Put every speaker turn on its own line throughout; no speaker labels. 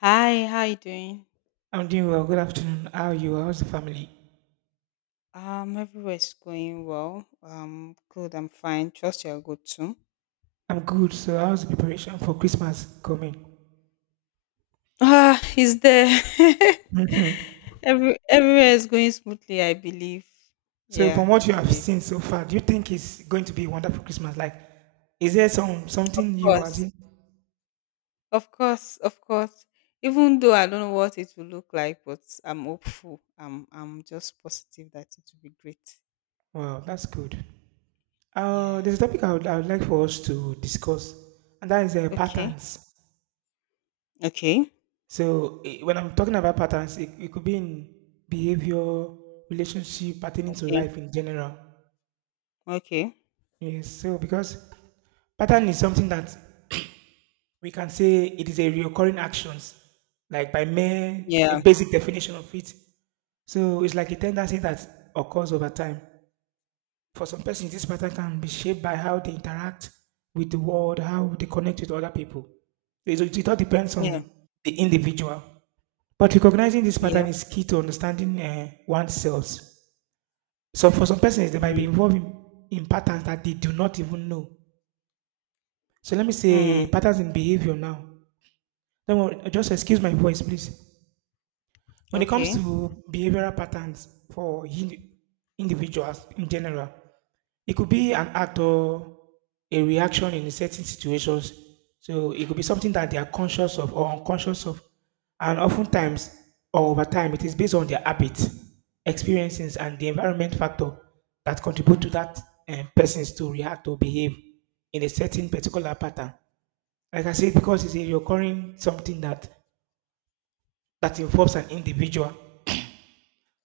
Hi, how you doing?
I'm doing well. Good afternoon. How are you? How's the family?
Everywhere's going well. Good, I'm fine. Trust you're good too.
I'm good. So, how's the preparation for Christmas coming?
Ah, is there?
Mhm.
Everywhere is going smoothly, I believe.
So,
Yeah,
from
I
what you have
believe.
seen so far, do you think it's going to be a wonderful Christmas? Like, is there some
Of
something new? As
course,
in?
of course, of course. Even though I don't know what it will look like, but I'm hopeful. I'm just positive that it will be great.
Well, that's good.
Yeah.
There's a topic I would like for us to discuss, and that is
Okay.
patterns.
Okay.
So, when I'm talking about patterns, it could be in behavior, relationship, pertaining to
Okay.
life in general.
Okay.
Yes. So, because pattern is something that we can say it is a recurring actions, like by mere a
Yeah.
basic definition of it. So it's like a tendency that occurs over time. For some persons, this pattern can be shaped by how they interact with the world, how they connect with other people. It all depends
Yeah.
on the individual. But recognizing this
Yeah.
pattern is key to understanding oneself. So for some persons, they might be
Mm.
involved in patterns that they do not even know. So let me say
Mm.
patterns in behavior now. Don't worry, just excuse my voice, please. When it comes
Okay.
to behavioral patterns for individuals in general, it could be an act or a reaction in certain situations. So it could be something that they are conscious of or unconscious of. And oftentimes, or over time, it is based on their habits, experiences, and the environment factor that contribute to that persons to react or behave in a certain particular pattern. Like I said, because it's a recurring something that involves an individual.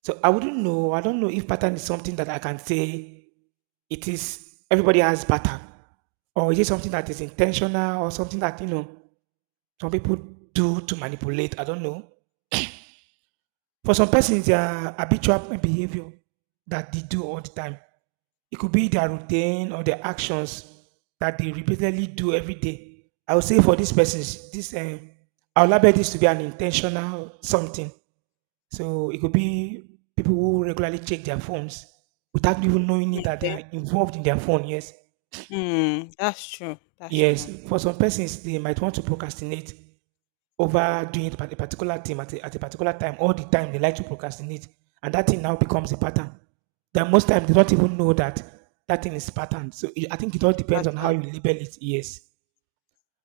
So I wouldn't know. I don't know if pattern is something that I can say it is. Everybody has pattern, or is it something that is intentional, or something that you know some people do to manipulate. I don't know. For some persons, their habitual behavior that they do all the time. It could be their routine or their actions that they repeatedly do every day. I would say for these persons, this I'll label this to be an intentional something. So it could be people who regularly check their phones without even knowing it that they are involved in their phone. Yes,
Mm, that's true. That's
yes.
true.
For some persons, they might want to procrastinate over doing it at a particular time at a particular time all the time. They like to procrastinate, and that thing now becomes a pattern. That most times they don't even know that that thing is pattern. So it, I think it all
It's a
depends on how
pattern.
you label it. Yes.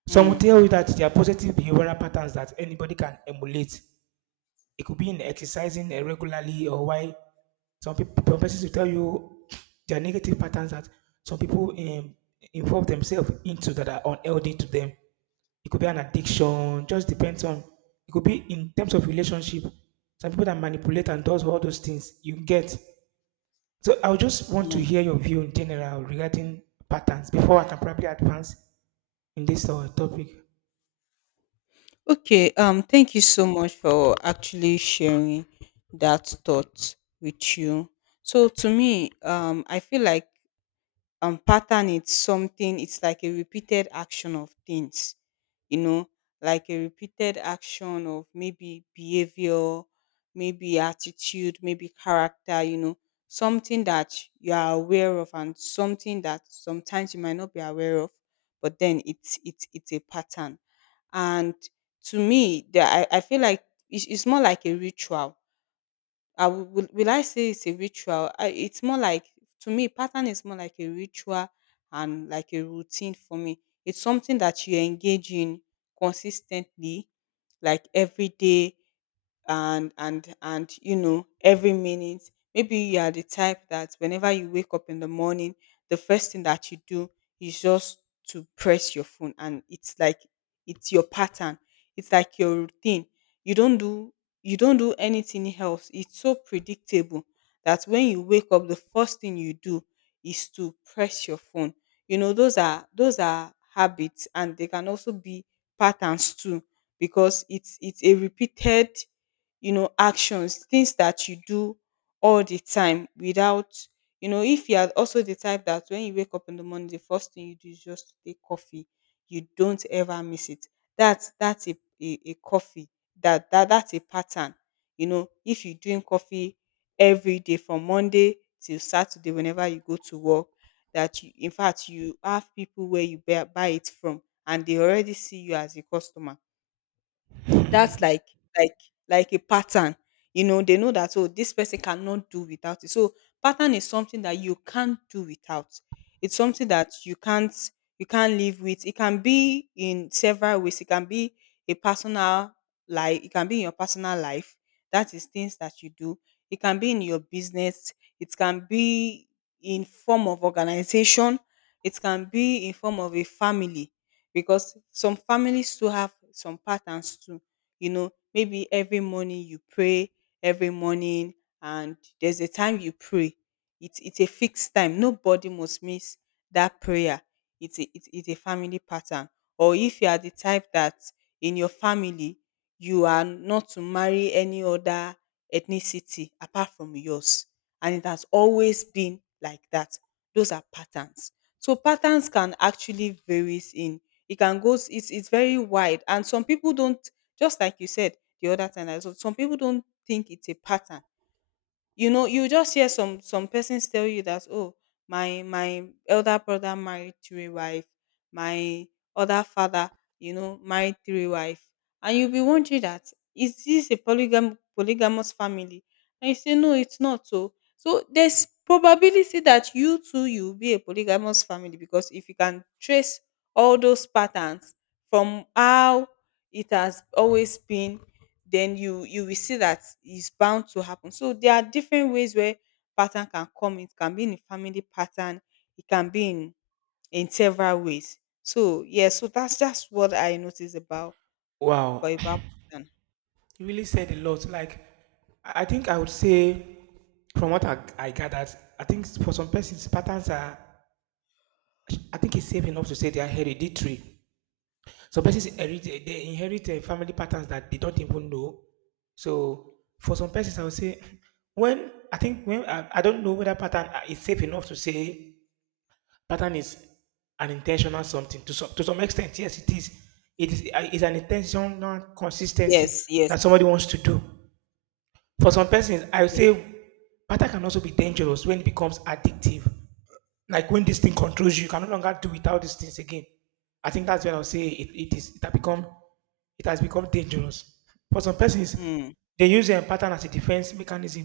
Some will
Mm,
tell you that there are positive behavioral patterns that anybody can emulate. It could be in exercising regularly, or why some people, some persons will tell you their negative patterns that some people involve themselves into that are unhealthy to them. It could be an addiction, just depends on. It could be in terms of relationship. Some people that manipulate and does all those things you get. So I would just want to
mm.
hear your view in general regarding patterns before I can probably advance in this topic.
Okay. Thank you so much for actually sharing that thought with you. So to me, I feel like pattern, it's something, it's like a repeated action of things, you know, like a repeated action of maybe behavior, maybe attitude, maybe character, you know, something that you are aware of and something that sometimes you might not be aware of, but then it's a pattern. And to me, I feel like it's more like a ritual. Will I say it's a ritual? It's more like, to me, pattern is more like a ritual and like a routine for me. It's something that you engage in consistently, like every day, and you know every minute, maybe you are the type that whenever you wake up in the morning, the first thing that you do is just to press your phone. And it's like it's your pattern, it's like your routine. You don't do you don't do anything else. It's so predictable that when you wake up, the first thing you do is to press your phone. You know, those are habits, and they can also be patterns too, because it's a repeated, you know, actions, things that you do all the time without, you know, if you are also the type that when you wake up in the morning, the first thing you do is just to take coffee, you don't ever miss it. That's a, coffee. That's a pattern. You know, if you're doing coffee every day from Monday till Saturday, whenever you go to work, that you, in fact, you have people where you buy it from, and they already see you as a customer. That's like like a pattern. You know, they know that, oh, this person cannot do without it. So pattern is something that you can't do without. It's something that you can't live with. It can be in several ways. It can be a personal life, it can be in your personal life. That is things that you do. It can be in your business. It can be in form of organization. It can be in form of a family, because some families too have some patterns too. You know, maybe every morning you pray, every morning, and there's a time you pray. It's a fixed time, nobody must miss that prayer. It's a family pattern. Or if you are the type that in your family you are not to marry any other ethnicity apart from yours, and it has always been like that, those are patterns. So patterns can actually varies in, it can go, it's very wide. And some people don't, just like you said the other time, I so some people don't think it's a pattern. You know, you just hear some persons tell you that, oh, my elder brother married three wife, my other father, you know, married three wife. And you'll be wondering that, is this a polygamous family? And you say, no, it's not. So there's probability that you too you'll be a polygamous family. Because if you can trace all those patterns from how it has always been, then you will see that it's bound to happen. So there are different ways where pattern can come. It can be in a family pattern. It can be in several ways. So yeah, so that's just what I noticed about but
Wow.
about pattern.
You really said a lot. Like, I think I would say, from what I gathered, I think for some persons, patterns are, I think it's safe enough to say they are hereditary. Some persons inherit, they inherit family patterns that they don't even know. So for some persons, I would say, when I think when I don't know whether pattern is safe enough to say pattern is an intentional something to some extent. Yes, it is. It is it's an intentional consistency
Yes, yes,
that somebody wants to do. For some persons, I would
yeah.
say pattern can also be dangerous when it becomes addictive. Like when this thing controls you, you can no longer do without these things again. I think that's when I'll say it, it is it has become dangerous. For some persons,
Mm,
they use a pattern as a defense mechanism.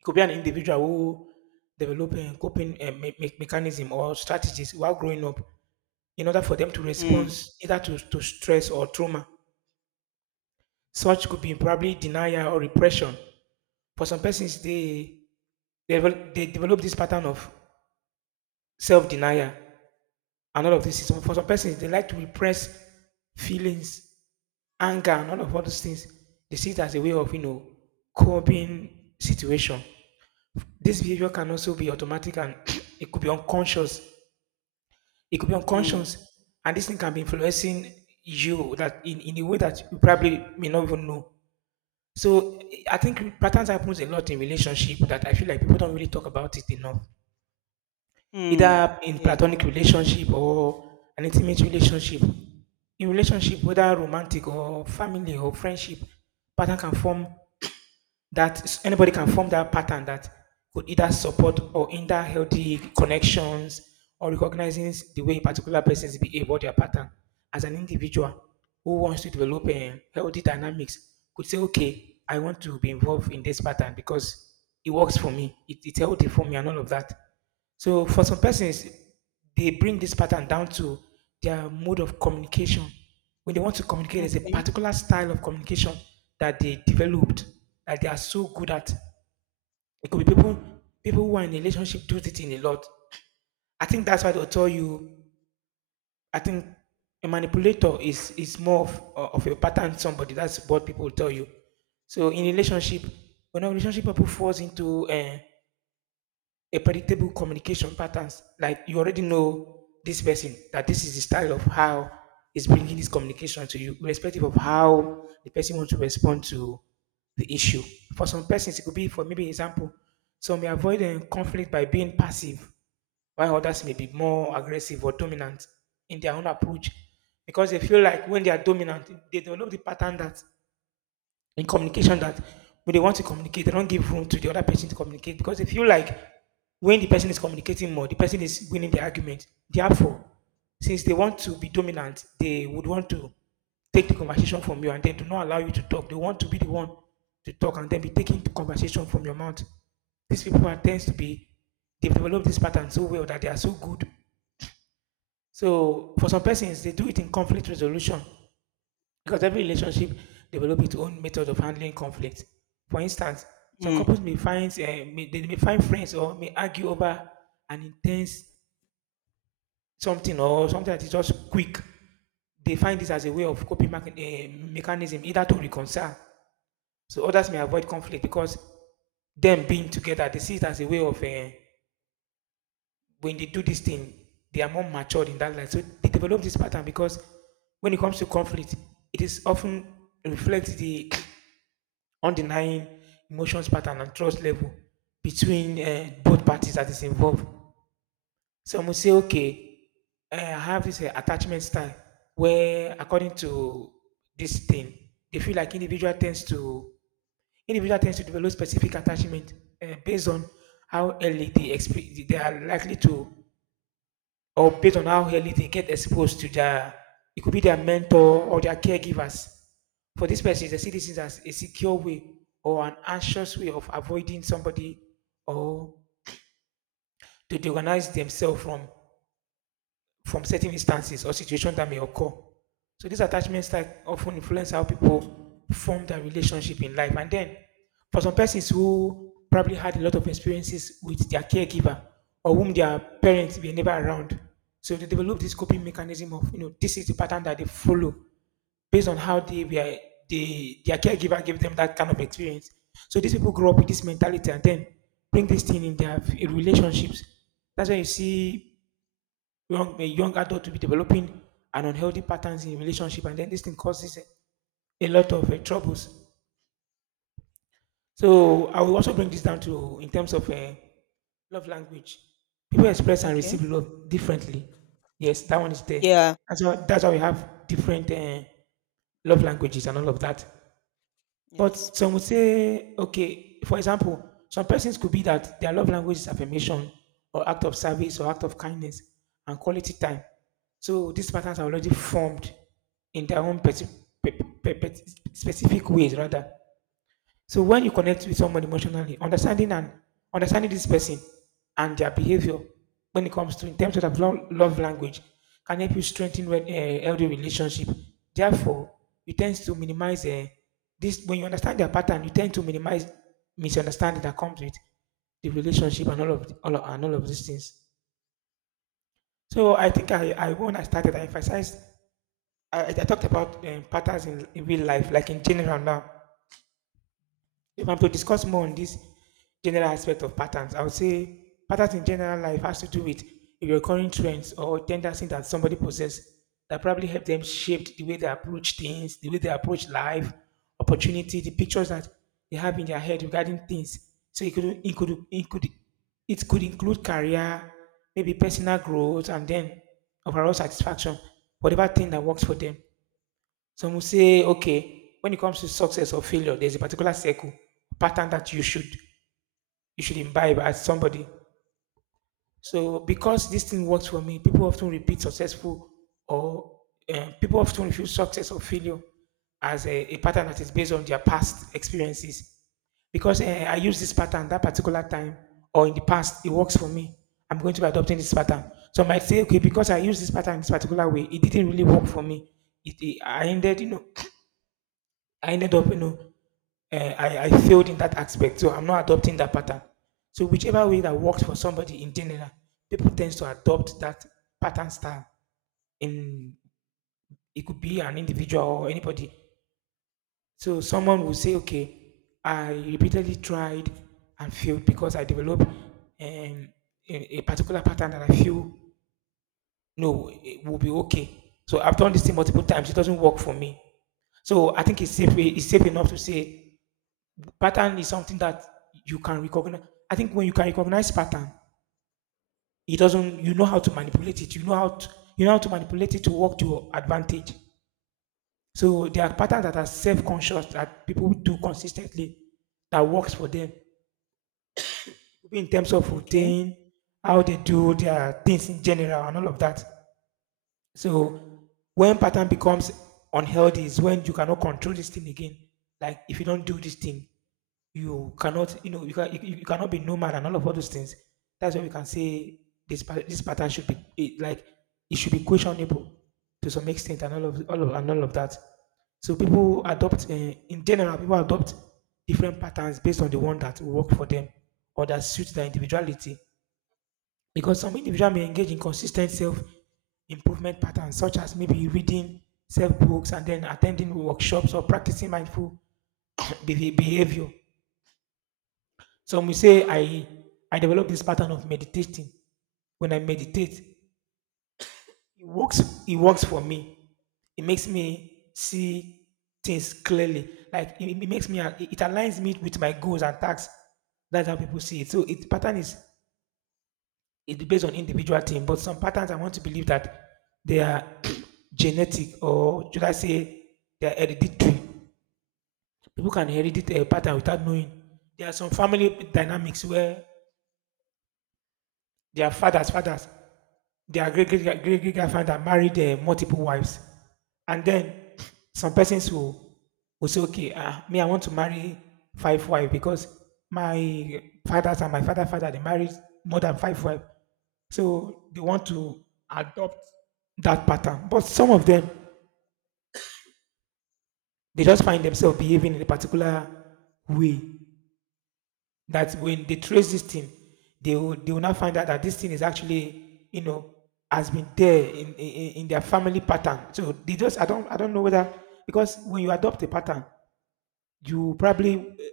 It could be an individual who develop a coping mechanism or strategies while growing up in order for them to respond
mm,
either to stress or trauma. Such could be probably denial or repression. For some persons, they they develop this pattern of self denial and all of this. So for some persons, they like to repress feelings, anger, and all of all those things. They see it as a way of, you know, coping situation. This behavior can also be automatic and it could be unconscious. It could be
mm,
unconscious. And this thing can be influencing you that in a way that you probably may not even know. So I think patterns happens a lot in relationship that I feel like people don't really talk about it enough,
mm.
either in
Yes,
platonic
that's true.
relationship or an intimate relationship. In relationship, whether romantic or family or friendship, pattern can form that anybody can form that pattern that could either support or hinder healthy connections, or recognizing the way a particular persons behave or their pattern as an individual who wants to develop a healthy dynamics could say, okay, I want to be involved in this pattern because it works for me, it's healthy for me and all of that. So for some persons, they bring this pattern down to their mode of communication. When they want to communicate, there's a
Okay.
particular style of communication that they developed that they are so good at. It could be people who are in a relationship do it in a lot. I think that's why they'll tell you. I think a manipulator is more of a pattern somebody. That's what people will tell you. So in relationship, when a relationship people falls into a predictable communication patterns. Like you already know this person that this is the style of how is bringing this communication to you, irrespective of how the person wants to respond to the issue. For some persons, it could be for maybe example, some may avoid conflict by being passive, while others may be more aggressive or dominant in their own approach because they feel like when they are dominant, they develop the pattern that in communication that when they want to communicate, they don't give room to the other person to communicate because they feel like when the person is communicating more, the person is winning the argument. Therefore, since they want to be dominant, they would want to take the conversation from you and then do not allow you to talk. They want to be the one to talk and then be taking the conversation from your mouth. These people are tends to be they've developed this pattern so well that they are so good. So for some persons, they do it in conflict resolution because every relationship develops its own method of handling conflict. For instance, some
Mm,
couples may find they may find friends or may argue over an intense something or something that is just quick. They find this as a way of coping mechanism, either to reconcile. So others may avoid conflict because them being together, they see it as a way of when they do this thing, they are more matured in that life. So they develop this pattern because when it comes to conflict, it is often reflects the undenying emotions pattern and trust level between both parties that is involved. Some will say, okay, I have this attachment style where, according to this thing, they feel like individual tends to develop specific attachment based on how early they are likely to, or based on how early they get exposed to their, it could be their mentor or their caregivers. For these persons, they see this as a secure way or an anxious way of avoiding somebody or to organize themselves from certain instances or situations that may occur. So these attachment styles often influence how people form their relationship in life. And then for some persons who probably had a lot of experiences with their caregiver or whom their parents were never around. So they develop this coping mechanism of, you know, this is the pattern that they follow based on how they were they, their caregiver gave them that kind of experience. So these people grow up with this mentality and then bring this thing in their relationships. That's why you see young a young adult to be developing an unhealthy patterns in relationship, and then this thing causes a lot of troubles. So I will also bring this down to in terms of love language. People express and
okay.
receive love differently. Yes, that one is there.
Yeah.
That's why we have different love languages and all of that.
Yes.
But some would say, okay, for example, some persons could be that their love language is affirmation or act of service or act of kindness and quality time. So these patterns are already formed in their own pe- pe- pe- specific ways, rather. So when you connect with someone emotionally, understanding this person and their behavior when it comes to in terms of the love language can help you strengthen healthy relationship. Therefore, you tend to minimize this when you understand their pattern. You tend to minimize misunderstanding that comes with the relationship and all of the- all of, and all of these things. So I think I when I started I emphasized, I talked about patterns in real life like in general now. If I'm to discuss more on this general aspect of patterns, I would say patterns in general life has to do with recurring trends or tendencies that somebody possess that probably help them shape the way they approach things, the way they approach life, opportunity, the pictures that they have in their head regarding things. So it could include career, maybe personal growth, and then overall satisfaction, whatever thing that works for them. Some will say, okay, when it comes to success or failure, there's a particular circle pattern that you should imbibe as somebody. So because this thing works for me, people often repeat successful or people often refuse success or failure as a pattern that is based on their past experiences. Because I use this pattern that particular time or in the past, it works for me. I'm going to be adopting this pattern. So I might say, okay, because I use this pattern in this particular way, it didn't really work for me. I ended, I ended up, I failed in that aspect. So I'm not adopting that pattern. So whichever way that works for somebody in general, people tends to adopt that pattern style. In, it could be an individual or anybody. So someone will say, okay, I repeatedly tried and failed because I developed a particular pattern that I feel no it will be okay. So I've done this thing multiple times. It doesn't work for me. So I think it's safe. It's safe enough to say pattern is something that you can recognize. I think when you can recognize pattern, it doesn't. You know how to manipulate it. You know how to manipulate it to work to your advantage. So there are patterns that are self-conscious that people do consistently that works for them, in terms of
Okay.
routine, how they do their things in general, and all of that. So when pattern becomes unhealthy is when you cannot control this thing again. Like if you don't do this thing, you cannot, you know, you, can, you cannot be nomad and all those things. That's why we can say this pattern should be it, like it should be questionable to some extent and all of that. So people adopt in general, people adopt different patterns based on the one that will work for them or that suits their individuality. Because some individual may engage in consistent self improvement patterns, such as maybe reading self books and then attending workshops or practicing mindful behavior. Some will say I develop this pattern of meditating. When I meditate, it works. It works for me. It makes me see things clearly. Like it makes me. It aligns me with my goals and tasks. That's how people see it. So it pattern is it's based on individual thing, but some patterns I want to believe that they are genetic, or should I say they are hereditary. People can inherit a pattern without knowing. There are some family dynamics where their great great great great great grandfather married multiple wives, and then some persons will say, okay, me I want to marry five wives because my fathers and my father father they married more than five wives, so they want to adopt that pattern. But some of them they just find themselves behaving in a particular way. That when they trace this thing, they will now find out that this thing is actually, you know, has been there in their family pattern. So they just I don't know whether because when you adopt a pattern, you probably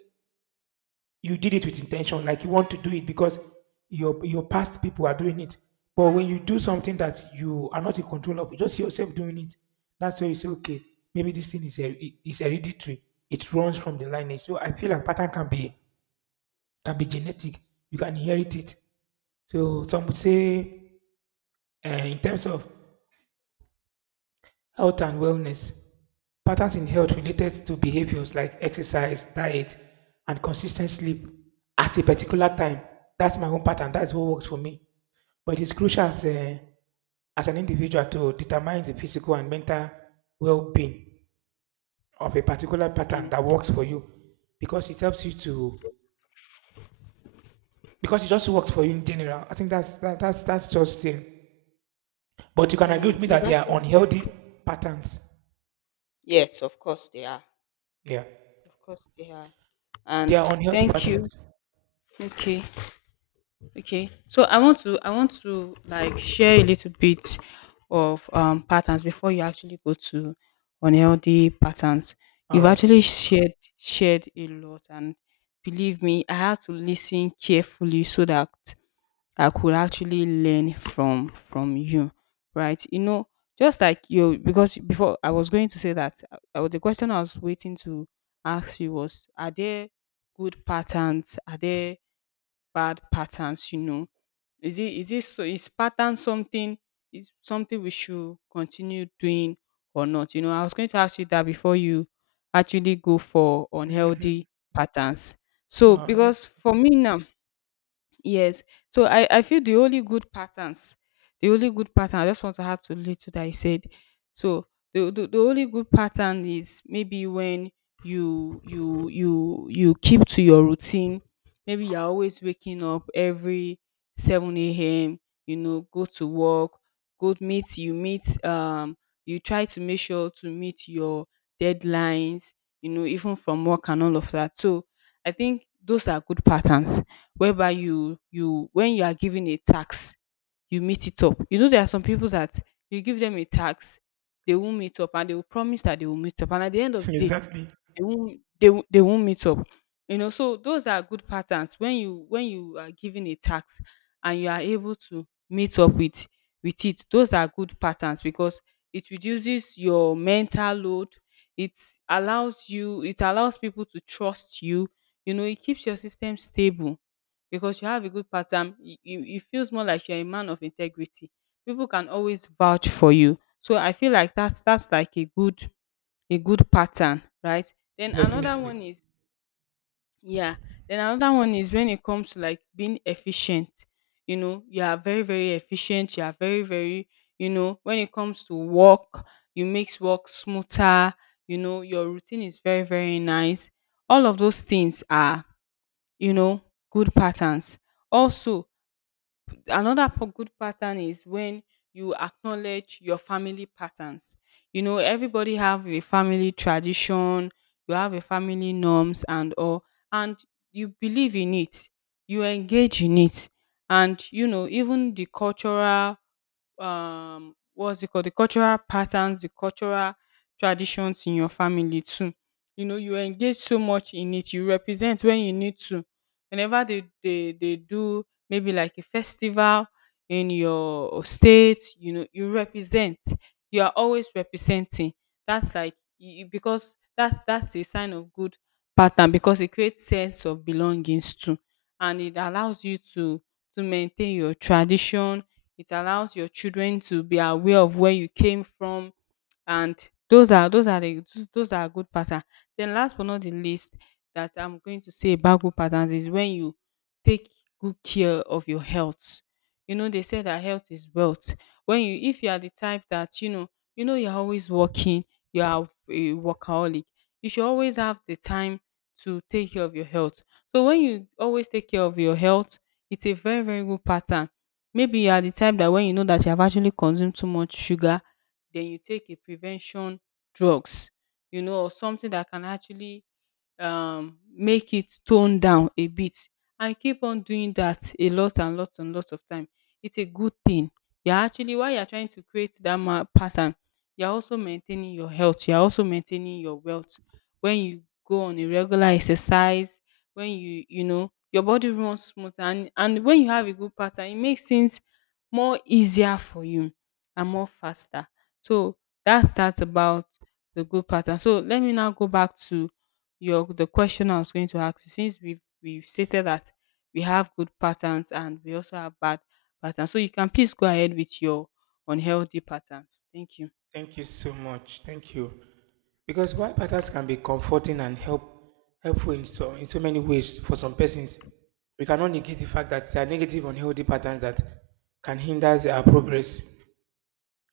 you did it with intention, like you want to do it because your past people are doing it. But when you do something that you are not in control of, you just see yourself doing it. That's where you say, okay, maybe this thing is is hereditary. It runs from the lineage. So I feel like pattern can be genetic. You can inherit it. So some would say, in terms of health and wellness, patterns in health related to behaviors like exercise, diet, and consistent sleep at a particular time. That's my own pattern. That's what works for me. But it is crucial as, a, as an individual to determine the physical and mental well-being of a particular pattern
Mm,
that works for you, because it helps you to because it just works for you in general. I think that's that, that's just it. But you can agree
mm.
with me
If
that they
I
are
should-
unhealthy patterns.
Yes, of course they are.
Yeah.
Of course they are.
They
And
are unhealthy
thank
patterns.
you. Okay. Okay. So I want to, I want to like share a little bit of patterns before you actually go to unhealthy patterns.
All
You've
right.
actually shared a lot, and believe me, I had to listen carefully so that I could actually learn from you, right? You know, just like you, because before I was going to say that the question I was waiting to ask you was, are there good patterns? Are there bad patterns? You know, is it so, is pattern something, is something we should continue doing or not? You know, I was going to ask you that before you actually go for
Mhm.
unhealthy patterns. So
Wow,
because for me now. Yes. So I feel the only good patterns, the only good pattern, I just want to add to little that I said. So the only good pattern is maybe when you keep to your routine. Maybe you're always waking up every 7 a.m., you know, go to work, go meet you try to make sure to meet your deadlines, you know, even from work and all of that. So I think those are good patterns, whereby you when you are given a tax, you meet it up. You know, there are some people that you give them a tax, they won't meet up, and they will promise that they will meet up, and at the end of the day,
exactly.
they won't meet up. You know, so those are good patterns, when you are given a tax and you are able to meet up with it. Those are good patterns, because it reduces your mental load, it it allows people to trust you. You know, it keeps your system stable, because you have a good pattern. It feels more like you're a man of integrity, people can always vouch for you. So I feel like that's like a good pattern, right? Then another
Definitely.
one is, yeah. Then another one is when it comes to like being efficient. You know, you are very very efficient, you are very very, you know, when it comes to work, you makes work smoother. You know, your routine is very very nice. All of those things are, you know, good patterns. Also, another good pattern is when you acknowledge your family patterns. You know, everybody have a family tradition, you have a family norms and all, and you believe in it, you engage in it. And you know, even the cultural, what's it called, the cultural patterns, the cultural traditions in your family too. You know, you engage so much in it, you represent when you need to, whenever they do maybe like a festival in your state, you know, you represent, you are always representing. That's like you, because that's a sign of good pattern, because it creates sense of belongings too, and it allows you to maintain your tradition. It allows your children to be aware of where you came from, and those are good pattern. Then last but not the least that I'm going to say about good patterns is when you take good care of your health. You know, they say that health is wealth. When you if you are the type that, you're always working, you are a workaholic. You should always have the time to take care of your health. So when you always take care of your health, it's a very very good pattern. Maybe you are the type that when you know that you have actually consumed too much sugar, then you take a prevention drugs, you know, or something that can actually make it tone down a bit and keep on doing that a lot, and lots of time. It's a good thing, you're actually, while you're trying to create that pattern, you're also maintaining your health, you're also maintaining your wealth. When you go on a regular exercise, when you know, your body runs smooth. And when you have a good pattern, it makes things more easier for you and more faster. So that's that about the good pattern. So let me now go back to your the question I was going to ask you, since we've stated that we have good patterns and we also have bad patterns. So you can please go ahead with your unhealthy patterns. Thank you.
Thank you so much. Thank you. Because why patterns can be comforting and helpful in in so many ways for some persons. We cannot negate the fact that there are negative unhealthy patterns that can hinder our progress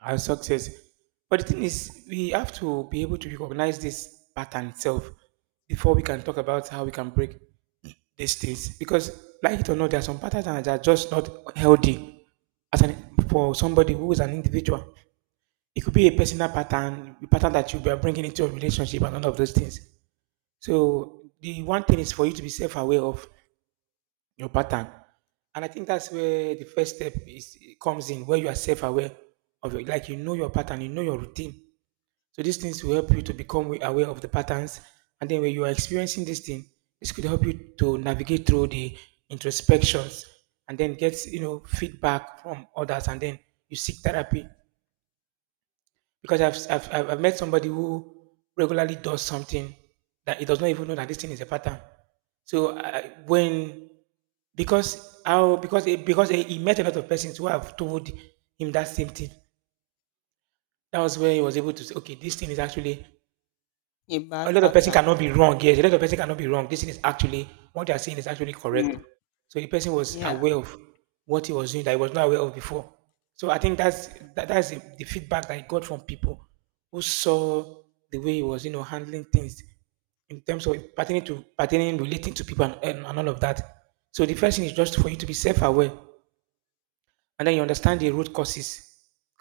and success. But the thing is, we have to be able to recognize this pattern itself before we can talk about how we can break the states, because like it or not there are some patterns that are just not healthy. As an, for somebody who is an individual, it could be a personal pattern, a pattern that you are bringing into a relationship and all of those things. So the one thing is for you to be self-aware of your pattern, and I think that's where the first step is comes in, where you are self-aware of your, like, you know your pattern, you know your routine. So these things will help you to become aware of the patterns. And then when you are experiencing this thing, this could help you to navigate through the introspections and then get, you know, feedback from others. And then you seek therapy. Because I've met somebody who regularly does something that he does not even know that this thing is a pattern. So when because how because he met a lot of persons who have told him that same thing. That was where he was able to say, okay, this thing is actually
A
a
bad
lot of person
pattern.
cannot be wrong. Yes, a lot of person cannot be wrong. This thing is actually what they are saying is actually correct.
Mm.
So the person was
Yeah.
aware of what he was doing that he was not aware of before. So I think that's the feedback that I got from people who saw the way he was, you know, handling things in terms of pertaining relating to people and all of that. So the first thing is just for you to be self-aware, and then you understand the root causes.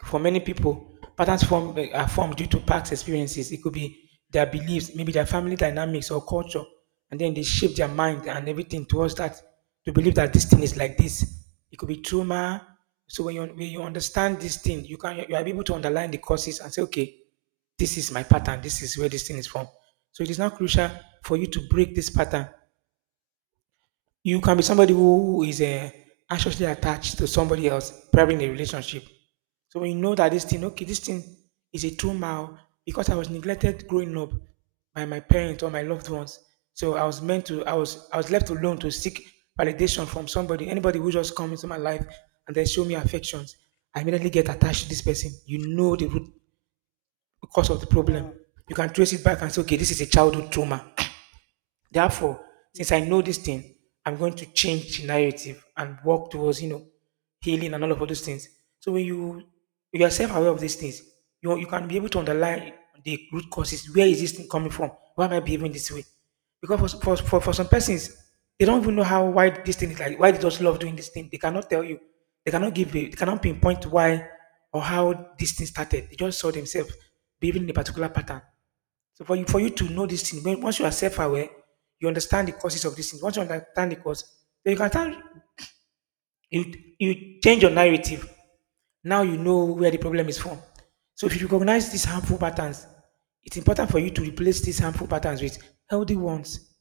For many people, patterns form, are formed due to past experiences. It could be their beliefs, maybe their family dynamics or culture, and then they shape their mind and everything towards that to believe that this thing is like this. It could be trauma. So when you understand this thing, you can you are able to underline the causes and say, okay, this is my pattern. This is where this thing is from. So it is now crucial for you to break this pattern. You can be somebody who is anxiously attached to somebody else, probably in a relationship. So when you know that this thing, okay, this thing is a trauma because I was neglected growing up by my parents or my loved ones. So I was left alone to seek validation from somebody, anybody who just comes into my life and then show me affections. I immediately get attached to this person. You know the root cause of the problem.
Wow.
You can trace it back and say, okay, this
Yes.
is a childhood trauma. Therefore,
Ye-
since I know this thing, I'm going to change the narrative and work towards, healing and all of those things. So when you are self-aware of these things, you can be able to underline the root causes. Where is this thing coming from? Why am I behaving this way? Because for some persons, they don't even know how why this thing is like why they just love doing this thing. They cannot tell you. They cannot pinpoint why or how this thing started. They just saw themselves behaving in a particular pattern. So for you to know these things, once you are self-aware, you understand the causes of these things. Once you understand the cause, then you can you, you change your narrative. Now you know where the problem is from. So if you recognize these harmful patterns, it's important for you to replace these harmful patterns with healthy ones.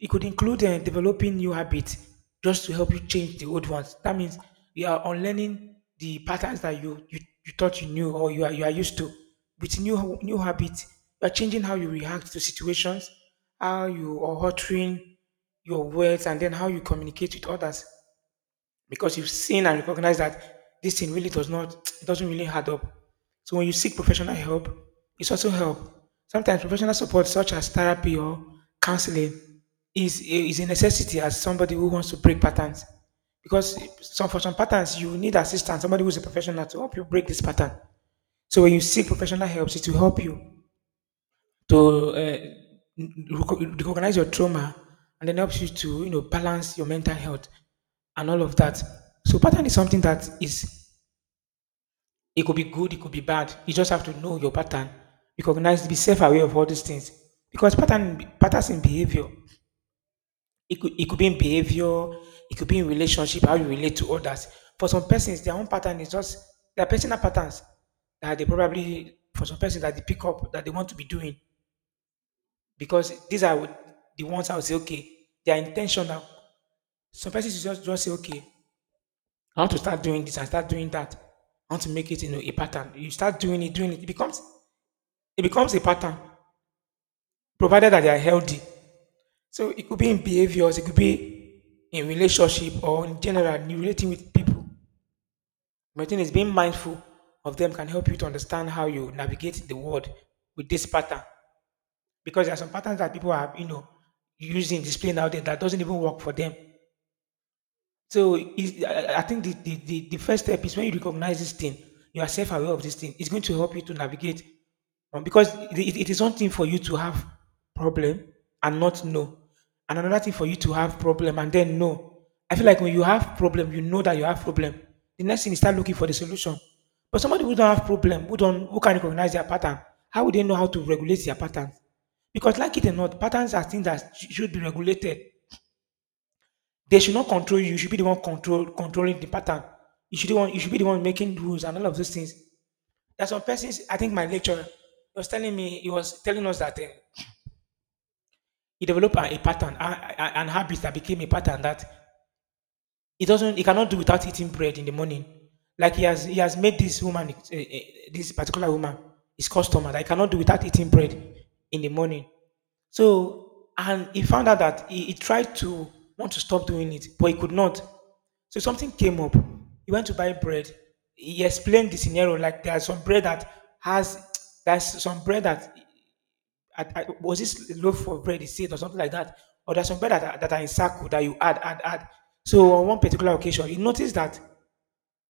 It could include developing new habits just to help you change the old ones. That means you are unlearning the patterns that you thought you knew or you are used to. With new habits, you are changing how you react to situations, how you are altering your words, and then how you communicate with others because you've seen and recognized that this thing really does not, it doesn't really add up. So when you seek professional help, it's also help. Sometimes professional support, such as therapy or counseling, is a necessity as somebody who wants to break patterns. Because some for some patterns, you need assistance, somebody who's a professional to help you break this pattern. So when you seek professional help, it will help you to recognize your trauma and then helps you to, you know, balance your mental health and all of that. So pattern is something that is, it could be good, it could be bad. You just have to know your pattern, recognize, be self-aware of all these things. Because patterns in behavior, it could be in behavior, it could be in relationship, how you relate to others. For some persons, their own pattern is just their personal patterns that they probably for some persons that they pick up, that they want to be doing. Because these are the ones I would say, okay, they are intentional. Some persons just say, okay, I want to start doing this and start doing that. I want to make it, you know, a pattern. You start doing it, doing it. It becomes a pattern, provided that they are healthy. So it could be in behaviors, it could be in relationship or in general, in relating with people. My thing is being mindful of them can help you to understand how you navigate the world with this pattern. Because there are some patterns that people are, you know, using, displaying out there that doesn't even work for them. So I think the first step is when you recognize this thing, you are self-aware of this thing. It's going to help you to navigate. Because it is one thing for you to have problem and not know, and another thing for you to have problem and then know. I feel like when you have problem, you know that you have problem. The next thing is start looking for the solution. But somebody who don't have problem, who don't who can recognize their pattern, how would they know how to regulate their patterns? Because like it or not, patterns are things that should be regulated. They should not control you. You should be the one controlling the pattern. You should be the one. You should be the one making rules and all of those things. There's some persons. I think my lecturer, he was telling me. He was telling us that he developed a pattern, an habit that became a pattern that he doesn't. He cannot do without eating bread in the morning. He has made this woman, this particular woman, his customer. That he cannot do without eating bread in the morning. So, and he found out that he tried to want to stop doing it, but he could not. So something came up. He went to buy bread. He explained the scenario, like there's some bread that has there's some bread that was this loaf of bread, he said, or something like that, or there's some bread that that are in circle that you add. So on one particular occasion, he noticed that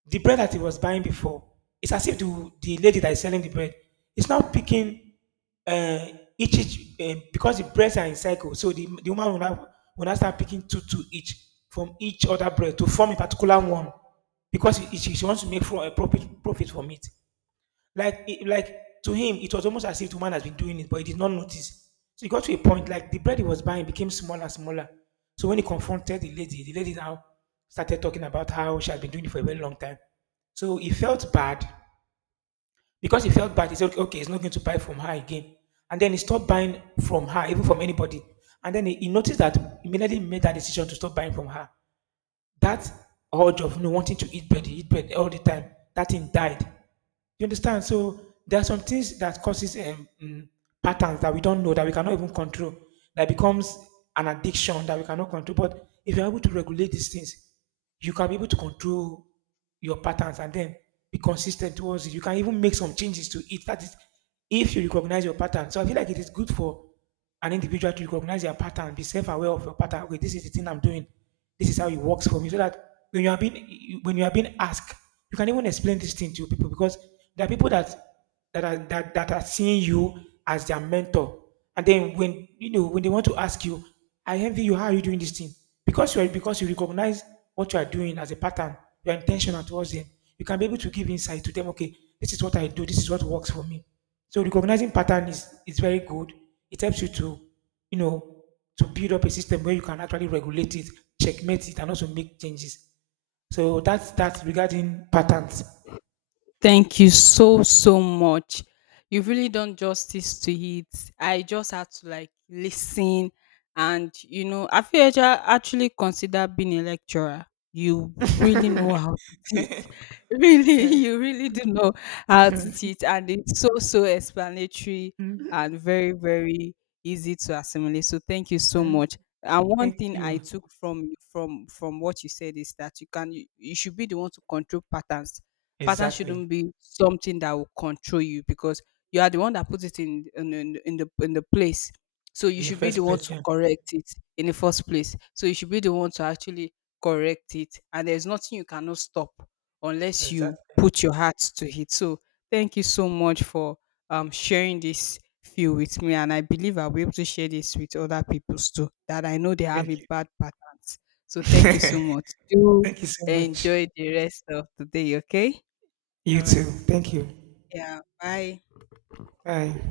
the bread that he was buying before, it's as if the lady that is selling the bread is now picking uh, each because the breads are in cycle, so the woman will now start picking two, two each from each other bread to form a particular one because she wants to make for a profit, profit from it. Like to him, it was almost as if the woman has been doing it, but he did not notice. So he got to a point, like the bread he was buying became smaller and smaller. So when he confronted the lady now started talking about how she had been doing it for a very long time. So he felt bad, he said, okay, okay, he's not going to buy from her again. And then he stopped buying from her, even from anybody. And then he noticed that immediately he made that decision to stop buying from her, that urge of, you know, wanting to eat bread all the time, that thing died. You understand? So there are some things that causes patterns that we don't know, that we cannot even control, that becomes an addiction that we cannot control. But if you're able to regulate these things, you can be able to control your patterns and then be consistent towards it. You can even make some changes to it. That is, if you recognize your pattern. So I feel like it is good for an individual to recognize their pattern, be self-aware of your pattern. Okay, this is the thing I'm doing. This is how it works for me. So that when you are being asked, you can even explain this thing to people because there are people that that are seeing you as their mentor. And then when you know when they want to ask you, I envy you, how are you doing this thing? Because you are because you recognize what you are doing as a pattern, you are intentional towards them. You can be able to give insight to them, okay, this is what I do, this is what works for me. So recognizing pattern is very good. It helps you to, you know, to build up a system where you can actually regulate it, checkmate it, and also make changes. So that's regarding patterns.
Thank you so so much. You've really done justice to it. I just had to like listen. And you know, have you ever actually considered being a lecturer? You really know how to really you really do know how to teach, and it's so so explanatory and very very easy to assimilate. So thank you so much. And one
Thank
thing I
you.
took from what you said is that you should be the one to control patterns. Patterns
Exactly.
shouldn't be something that will control you, because you are the one that puts it in the place. So
In
you
the
should be the
first
one
place,
to
yeah.
correct it in the first place. So you should be the one to actually correct it. And there's nothing you cannot stop unless you
Exactly.
put your heart to it. So thank you so much for sharing this feel with me, and I believe I'll be able to share this with other people too. That I know they have a
Thank you.
bad patterns. So thank you so much. Do
Thank you so much.
enjoy the rest of the day. Okay.
You
All
too.
right.
Thank you.
Yeah. Bye.
Bye.